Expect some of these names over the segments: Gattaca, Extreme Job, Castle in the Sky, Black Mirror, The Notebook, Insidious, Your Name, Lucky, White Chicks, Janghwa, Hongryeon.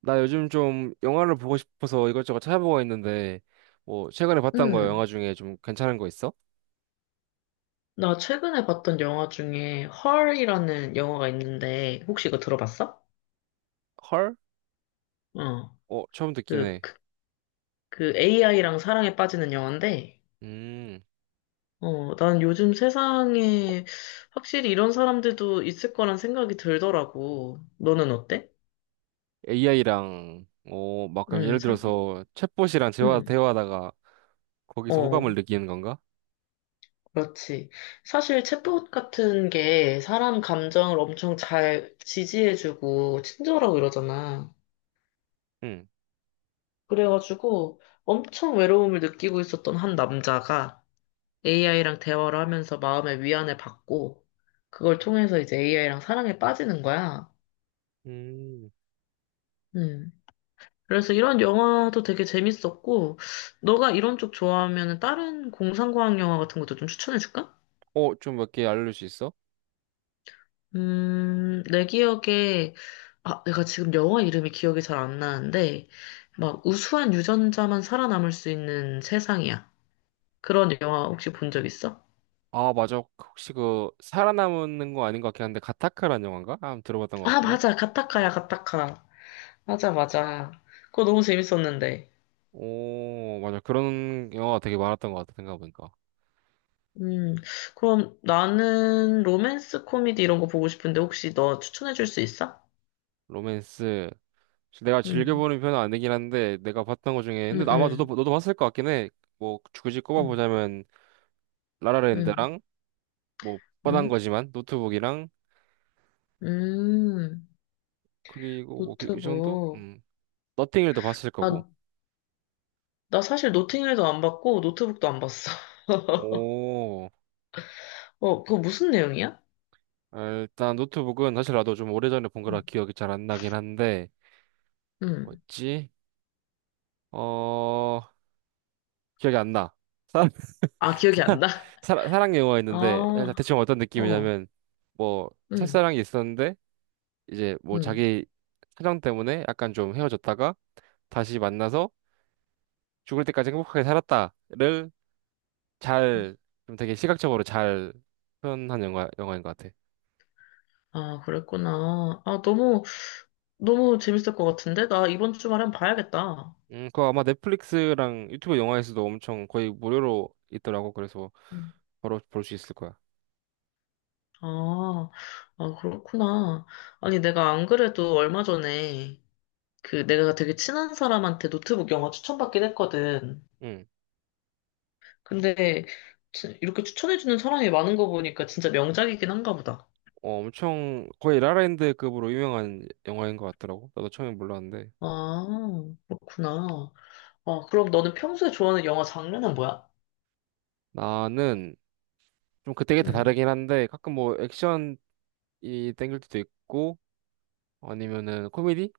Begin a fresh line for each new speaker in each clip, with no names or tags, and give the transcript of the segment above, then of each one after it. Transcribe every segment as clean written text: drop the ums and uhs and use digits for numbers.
나 요즘 좀 영화를 보고 싶어서 이것저것 찾아보고 있는데, 뭐, 최근에 봤던 거
음,
영화 중에 좀 괜찮은 거 있어?
나 최근에 봤던 영화 중에 헐이라는 영화가 있는데 혹시 이거 들어봤어?
헐?
어,
어, 처음 듣긴
그,
해.
그, 그 AI랑 사랑에 빠지는 영화인데
음,
난 요즘 세상에 확실히 이런 사람들도 있을 거란 생각이 들더라고. 너는 어때?
AI랑, 어, 막, 그럼
음,
예를
사,
들어서, 챗봇이랑 대화,
음,
대화하다가, 거기서
어,
호감을 느끼는 건가?
그렇지. 사실 챗봇 같은 게 사람 감정을 엄청 잘 지지해주고 친절하고 이러잖아.
응.
그래가지고 엄청 외로움을 느끼고 있었던 한 남자가 AI랑 대화를 하면서 마음의 위안을 받고 그걸 통해서 이제 AI랑 사랑에 빠지는 거야.
음,
음. 그래서 이런 영화도 되게 재밌었고 너가 이런 쪽 좋아하면 다른 공상과학 영화 같은 것도 좀 추천해 줄까?
어, 좀 몇 개 알려줄 수 있어?
내 기억에. 아, 내가 지금 영화 이름이 기억이 잘 안 나는데 막 우수한 유전자만 살아남을 수 있는 세상이야. 그런 영화 혹시 본 적 있어?
아, 맞아. 혹시 그, 살아남는 거 아닌 것 같긴 한데, 가타카라는 영화인가? 아, 들어봤던 것
아,
같은데?
맞아.
음.
가타카야, 가타카. 맞아, 맞아. 그거 너무 재밌었는데.
오, 맞아. 그런 영화가 되게 많았던 것 같아, 생각해보니까.
음, 그럼 나는 로맨스 코미디 이런 거 보고 싶은데 혹시 너 추천해 줄 수 있어?
로맨스. 내가
음.
즐겨보는 편은 아니긴 한데 내가 봤던 것 중에
음.
근데 아마 너도
음.
너도 봤을 것 같긴 해. 뭐 굳이
음.
꼽아보자면
음.
라라랜드랑 뭐 뻔한
음.
거지만 노트북이랑
음.
그리고 뭐 그 이 정도?
노트북.
음. 너팅힐도 봤을 거고.
아, 나 사실 노팅힐도 안 봤고 노트북도 안 봤어.
오.
그거 무슨 내용이야?
아, 일단 노트북은 사실 나도 좀 오래전에 본 거라
음.
기억이 잘 안 나긴 한데
음.
뭐였지? 어 기억이 안 나. 사랑
아, 기억이 안 나?
사랑 영화였는데 아,
아.
대충 어떤
어.
느낌이냐면 뭐
음.
첫사랑이 있었는데 이제 뭐
음.
자기 사정 때문에 약간 좀 헤어졌다가 다시 만나서 죽을 때까지 행복하게 살았다를 잘, 좀 되게 시각적으로 잘 표현한 영화인 것 같아.
아, 그랬구나. 아, 너무 너무 재밌을 것 같은데? 나 이번 주말에 한번 봐야겠다.
그거 아마 넷플릭스랑 유튜브 영화에서도 엄청 거의 무료로 있더라고. 그래서
음.
바로 볼 수 있을 거야.
아, 아, 그렇구나. 아니, 내가 안 그래도 얼마 전에 그 내가 되게 친한 사람한테 노트북 영화 추천받긴 했거든.
응.
근데 이렇게 추천해주는 사람이 많은 거 보니까 진짜 명작이긴 한가 보다.
어, 엄청 거의 라라랜드급으로 유명한 영화인 것 같더라고. 나도 처음에 몰랐는데.
아, 그렇구나. 아, 그럼 너는 평소에 좋아하는 영화 장르는 뭐야?
나는 좀 그때그때
음.
다르긴 한데 가끔 뭐 액션이 땡길 때도 있고 아니면은 코미디?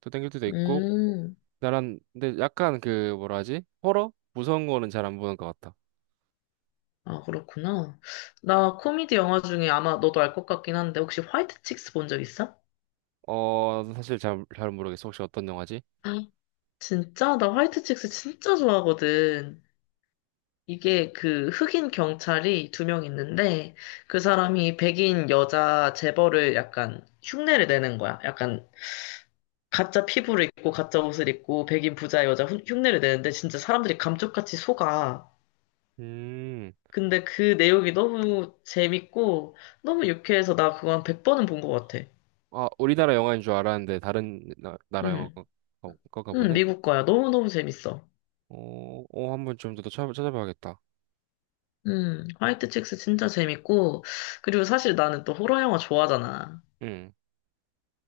또 땡길 때도 있고
음.
나란 근데 약간 그 뭐라 하지? 호러? 무서운 거는 잘 안 보는 것 같아.
아, 그렇구나. 나 코미디 영화 중에 아마 너도 알 것 같긴 한데 혹시 화이트 칙스 본 적 있어?
어 사실 잘 모르겠어. 혹시 어떤 영화지?
진짜? 나 화이트 칙스 진짜 좋아하거든. 이게 그 흑인 경찰이 두 명 있는데 그 사람이 백인 여자 재벌을 약간 흉내를 내는 거야. 약간 가짜 피부를 입고 가짜 옷을 입고 백인 부자 여자 흉내를 내는데 진짜 사람들이 감쪽같이 속아.
음.
근데 그 내용이 너무 재밌고 너무 유쾌해서 나 그거 한 100번은 본 것 같아.
아 우리나라 영화인 줄 알았는데 다른 나라 영화
응,
거, 거가
응,
보네?
미국 거야. 너무너무 재밌어.
어, 어 한 번 좀 더 찾아봐야겠다.
화이트 칙스 진짜 재밌고, 그리고 사실 나는 또 호러 영화 좋아하잖아.
응.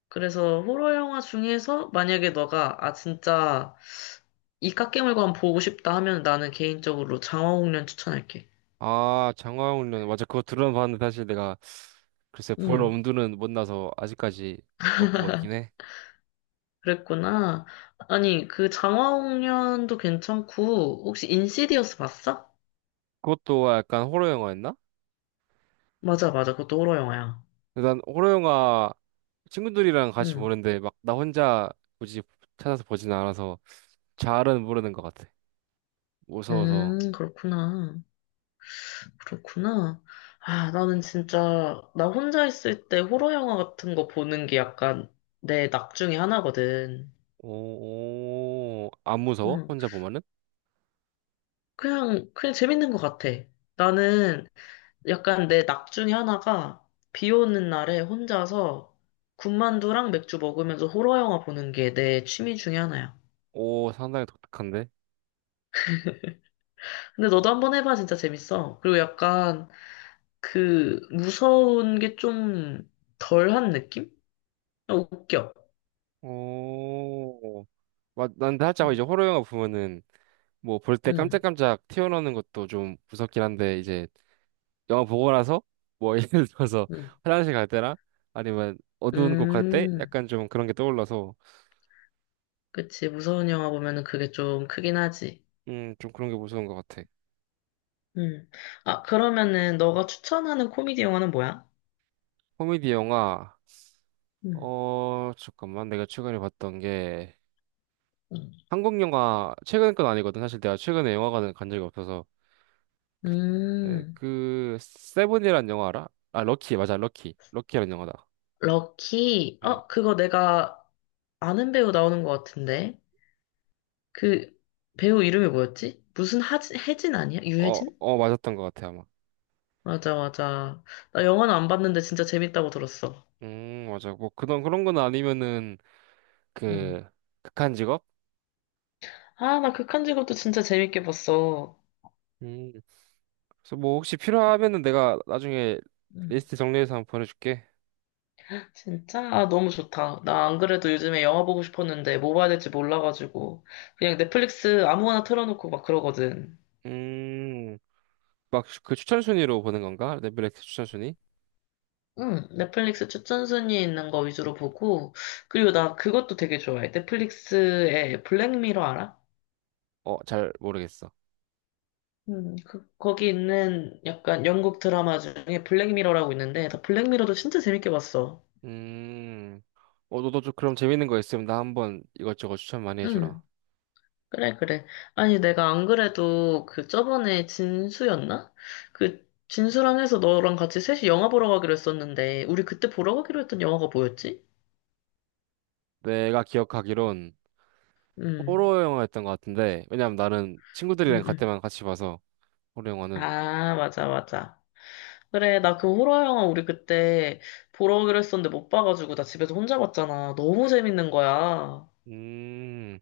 그래서 호러 영화 중에서 만약에 너가 아 진짜 이 깎이물관 보고 싶다 하면 나는 개인적으로 장화홍련 추천할게.
아 장화홍련 맞아 그거 들어는 봤는데 사실 내가 글쎄 볼
음,
엄두는 못 나서 아직까지 못 보고 있긴 해.
그랬구나. 아니 그 장화홍련도 괜찮고 혹시 인시디어스 봤어?
그것도 약간 호러 영화였나?
맞아 맞아 그것도 호러 영화야.
난 호러 영화 친구들이랑 같이
음.
보는데 막 나 혼자 굳이 찾아서 보진 않아서 잘은 모르는 것 같아. 무서워서.
그렇구나. 그렇구나. 아 나는 진짜 나 혼자 있을 때 호러 영화 같은 거 보는 게 약간 내 낙 중에 하나거든.
오, 오, 안 무서워?
응.
혼자 보면은?
그냥 재밌는 것 같아. 나는 약간 내 낙 중에 하나가 비 오는 날에 혼자서 군만두랑 맥주 먹으면서 호러 영화 보는 게 내 취미 중에 하나야.
오, 상당히 독특한데?
근데 너도 한번 해봐, 진짜 재밌어. 그리고 약간 그 무서운 게 좀 덜한 느낌? 아, 웃겨.
오, 맞, 난 살짝 이제 호러 영화 보면은 뭐 볼 때
응.
깜짝깜짝 튀어나오는 것도 좀 무섭긴 한데 이제 영화 보고 나서 뭐 예를 들어서
응.
화장실 갈 때나 아니면 어두운 곳 갈 때
음. 음,
약간 좀 그런 게 떠올라서
그치, 무서운 영화 보면은 그게 좀 크긴 하지.
좀 그런 게 무서운 것 같아.
음. 아, 그러면은 너가 추천하는 코미디 영화는 뭐야?
코미디 영화,
음.
어, 잠깐만. 내가 최근에 봤던 게,
음.
한국 영화, 최근 건 아니거든. 사실 내가 최근에 영화관을 간 적이 없어서. 네,
음,
그, 세븐이란 영화 알아? 아, 럭키, 맞아, 럭키. 럭키라는 영화다.
럭키.
응.
그거 내가 아는 배우 나오는 것 같은데. 그 배우 이름이 뭐였지? 무슨 하진, 혜진 아니야?
어,
유혜진?
어, 맞았던 것 같아, 아마.
맞아, 맞아. 나 영화는 안 봤는데 진짜 재밌다고 들었어.
맞아. 뭐, 그런 건 아니면은,
응.
그, 극한 직업?
아, 나 극한 직업도 진짜 재밌게 봤어.
음, 그래서 뭐, 혹시 필요하면은 내가 나중에
응.
리스트 정리해서 한번 보내줄게.
진짜? 아, 너무 좋다. 나 안 그래도 요즘에 영화 보고 싶었는데 뭐 봐야 될지 몰라가지고 그냥 넷플릭스 아무거나 틀어놓고 막 그러거든.
음, 막 그 추천 순위로 보는 건가? 넷플릭스 추천 순위?
응, 넷플릭스 추천 순위 있는 거 위주로 보고, 그리고 나 그것도 되게 좋아해. 넷플릭스에 블랙미러 알아?
어, 잘 모르겠어.
거기 있는 약간 영국 드라마 중에 블랙미러라고 있는데, 나 블랙미러도 진짜 재밌게 봤어.
음, 어, 너도 좀 그럼 재밌는 거 있으면 나 한번 이것저것 추천 많이 해주라.
응, 그래, 그래. 아니, 내가 안 그래도 그 저번에 진수였나? 그 진수랑 해서 너랑 같이 셋이 영화 보러 가기로 했었는데, 우리 그때 보러 가기로 했던 영화가 뭐였지?
내가 기억하기론
응.
호러 영화였던 것 같은데, 왜냐면 나는
응.
친구들이랑 갈
응.
때만 같이 봐서, 호러 영화는.
아, 맞아, 맞아. 그래, 나 그 호러 영화 우리 그때 보러 오기로 했었는데 못 봐가지고 나 집에서 혼자 봤잖아. 너무 재밌는 거야.
음,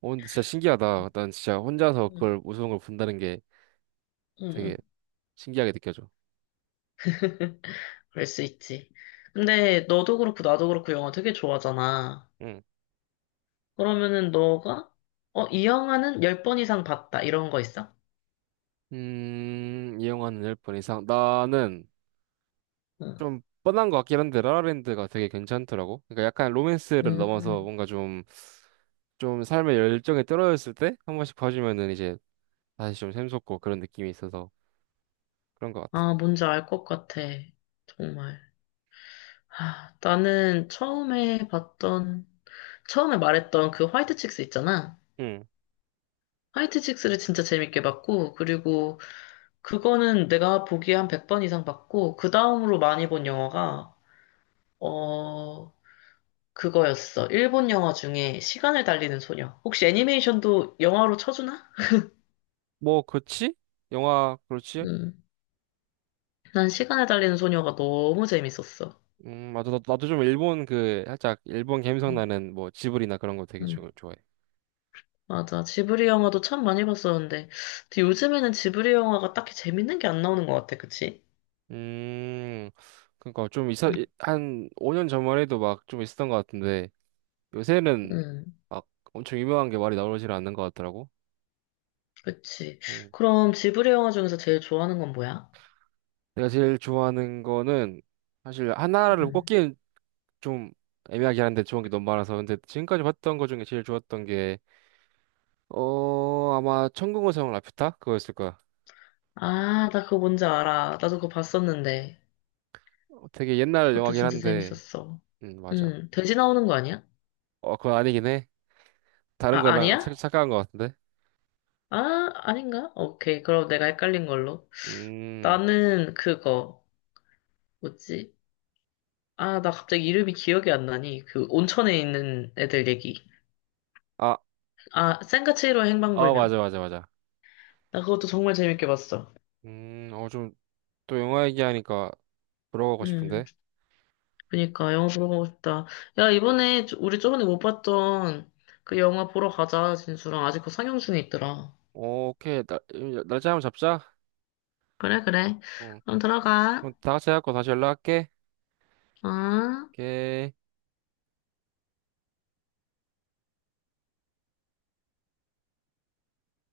어, 근데 진짜 신기하다. 난 진짜 혼자서
응.
그걸 무서운 걸 본다는 게
응.
되게
응.
신기하게 느껴져.
그럴 수 있지. 근데 너도 그렇고 나도 그렇고 영화 되게 좋아하잖아.
응.
그러면은 너가 어, 이 영화는 10번 이상 봤다. 이런 거 있어?
이 영화는 열 번 이상. 나는
응.
좀 뻔한 것 같긴 한데, 라라랜드가 되게 괜찮더라고. 그러니까 약간 로맨스를 넘어서
음,
뭔가 좀 삶의 열정에 떨어졌을 때 한 번씩 봐주면은 이제 다시 좀 샘솟고 그런 느낌이 있어서 그런 것 같아.
아, 뭔지 알 것 같아. 정말. 아, 나는 처음에 봤던, 처음에 말했던 그 화이트 칙스 있잖아.
응.
화이트 칙스를 진짜 재밌게 봤고, 그리고 그거는 내가 보기에 한 100번 이상 봤고, 그 다음으로 많이 본 영화가, 어, 그거였어. 일본 영화 중에 시간을 달리는 소녀. 혹시 애니메이션도 영화로 쳐주나?
뭐 그렇지? 영화 그렇지?
음. 난 시간을 달리는 소녀가 너무 재밌었어.
맞아 나도 좀 일본 그 살짝 일본 감성
음.
나는 뭐 지브리나 그런 거 되게
음.
좋아해.
맞아. 지브리 영화도 참 많이 봤었는데, 근데 요즘에는 지브리 영화가 딱히 재밌는 게 안 나오는 것 같아. 그치?
음 그러니까 좀 있어 한 5년 전만 해도 막 좀 있었던 것 같은데 요새는
음,
막 엄청 유명한 게 말이 나오질 않는 것 같더라고.
그치.
음
그럼 지브리 영화 중에서 제일 좋아하는 건 뭐야?
내가 제일 좋아하는 거는 사실 하나를
음.
꼽기는 좀 애매하긴 한데 좋은 게 너무 많아서 근데 지금까지 봤던 거 중에 제일 좋았던 게 어 아마 천국의 성 라퓨타 그거였을 거야.
아, 나 그거 뭔지 알아. 나도 그거 봤었는데.
어, 되게 옛날
그것도
영화긴
진짜
한데
재밌었어.
맞아.
돼지 나오는 거 아니야?
어 그건 아니긴 해. 다른
아,
거랑
아니야?
착각한 거 같은데
아, 아닌가? 오케이. 그럼 내가 헷갈린 걸로.
음아
나는 그거, 뭐지? 아, 나 갑자기 이름이 기억이 안 나니. 그 온천에 있는 애들 얘기.
아
아, 센과7로
아
행방불명.
맞아 맞아 맞아
나 그것도 정말 재밌게 봤어.
음어 좀 또 영화 얘기하니까 들어가고
음,
싶은데
그니까 영화 보러 가고 싶다. 야, 이번에 우리 저번에 못 봤던 그 영화 보러 가자, 진수랑. 아직 그거 상영 중에 있더라.
어, 오케이 날 날짜 한번 잡자.
그래, 그래.
어
그럼
그럼
들어가.
다 같이 해갖고 다시 연락할게.
어?
오케이.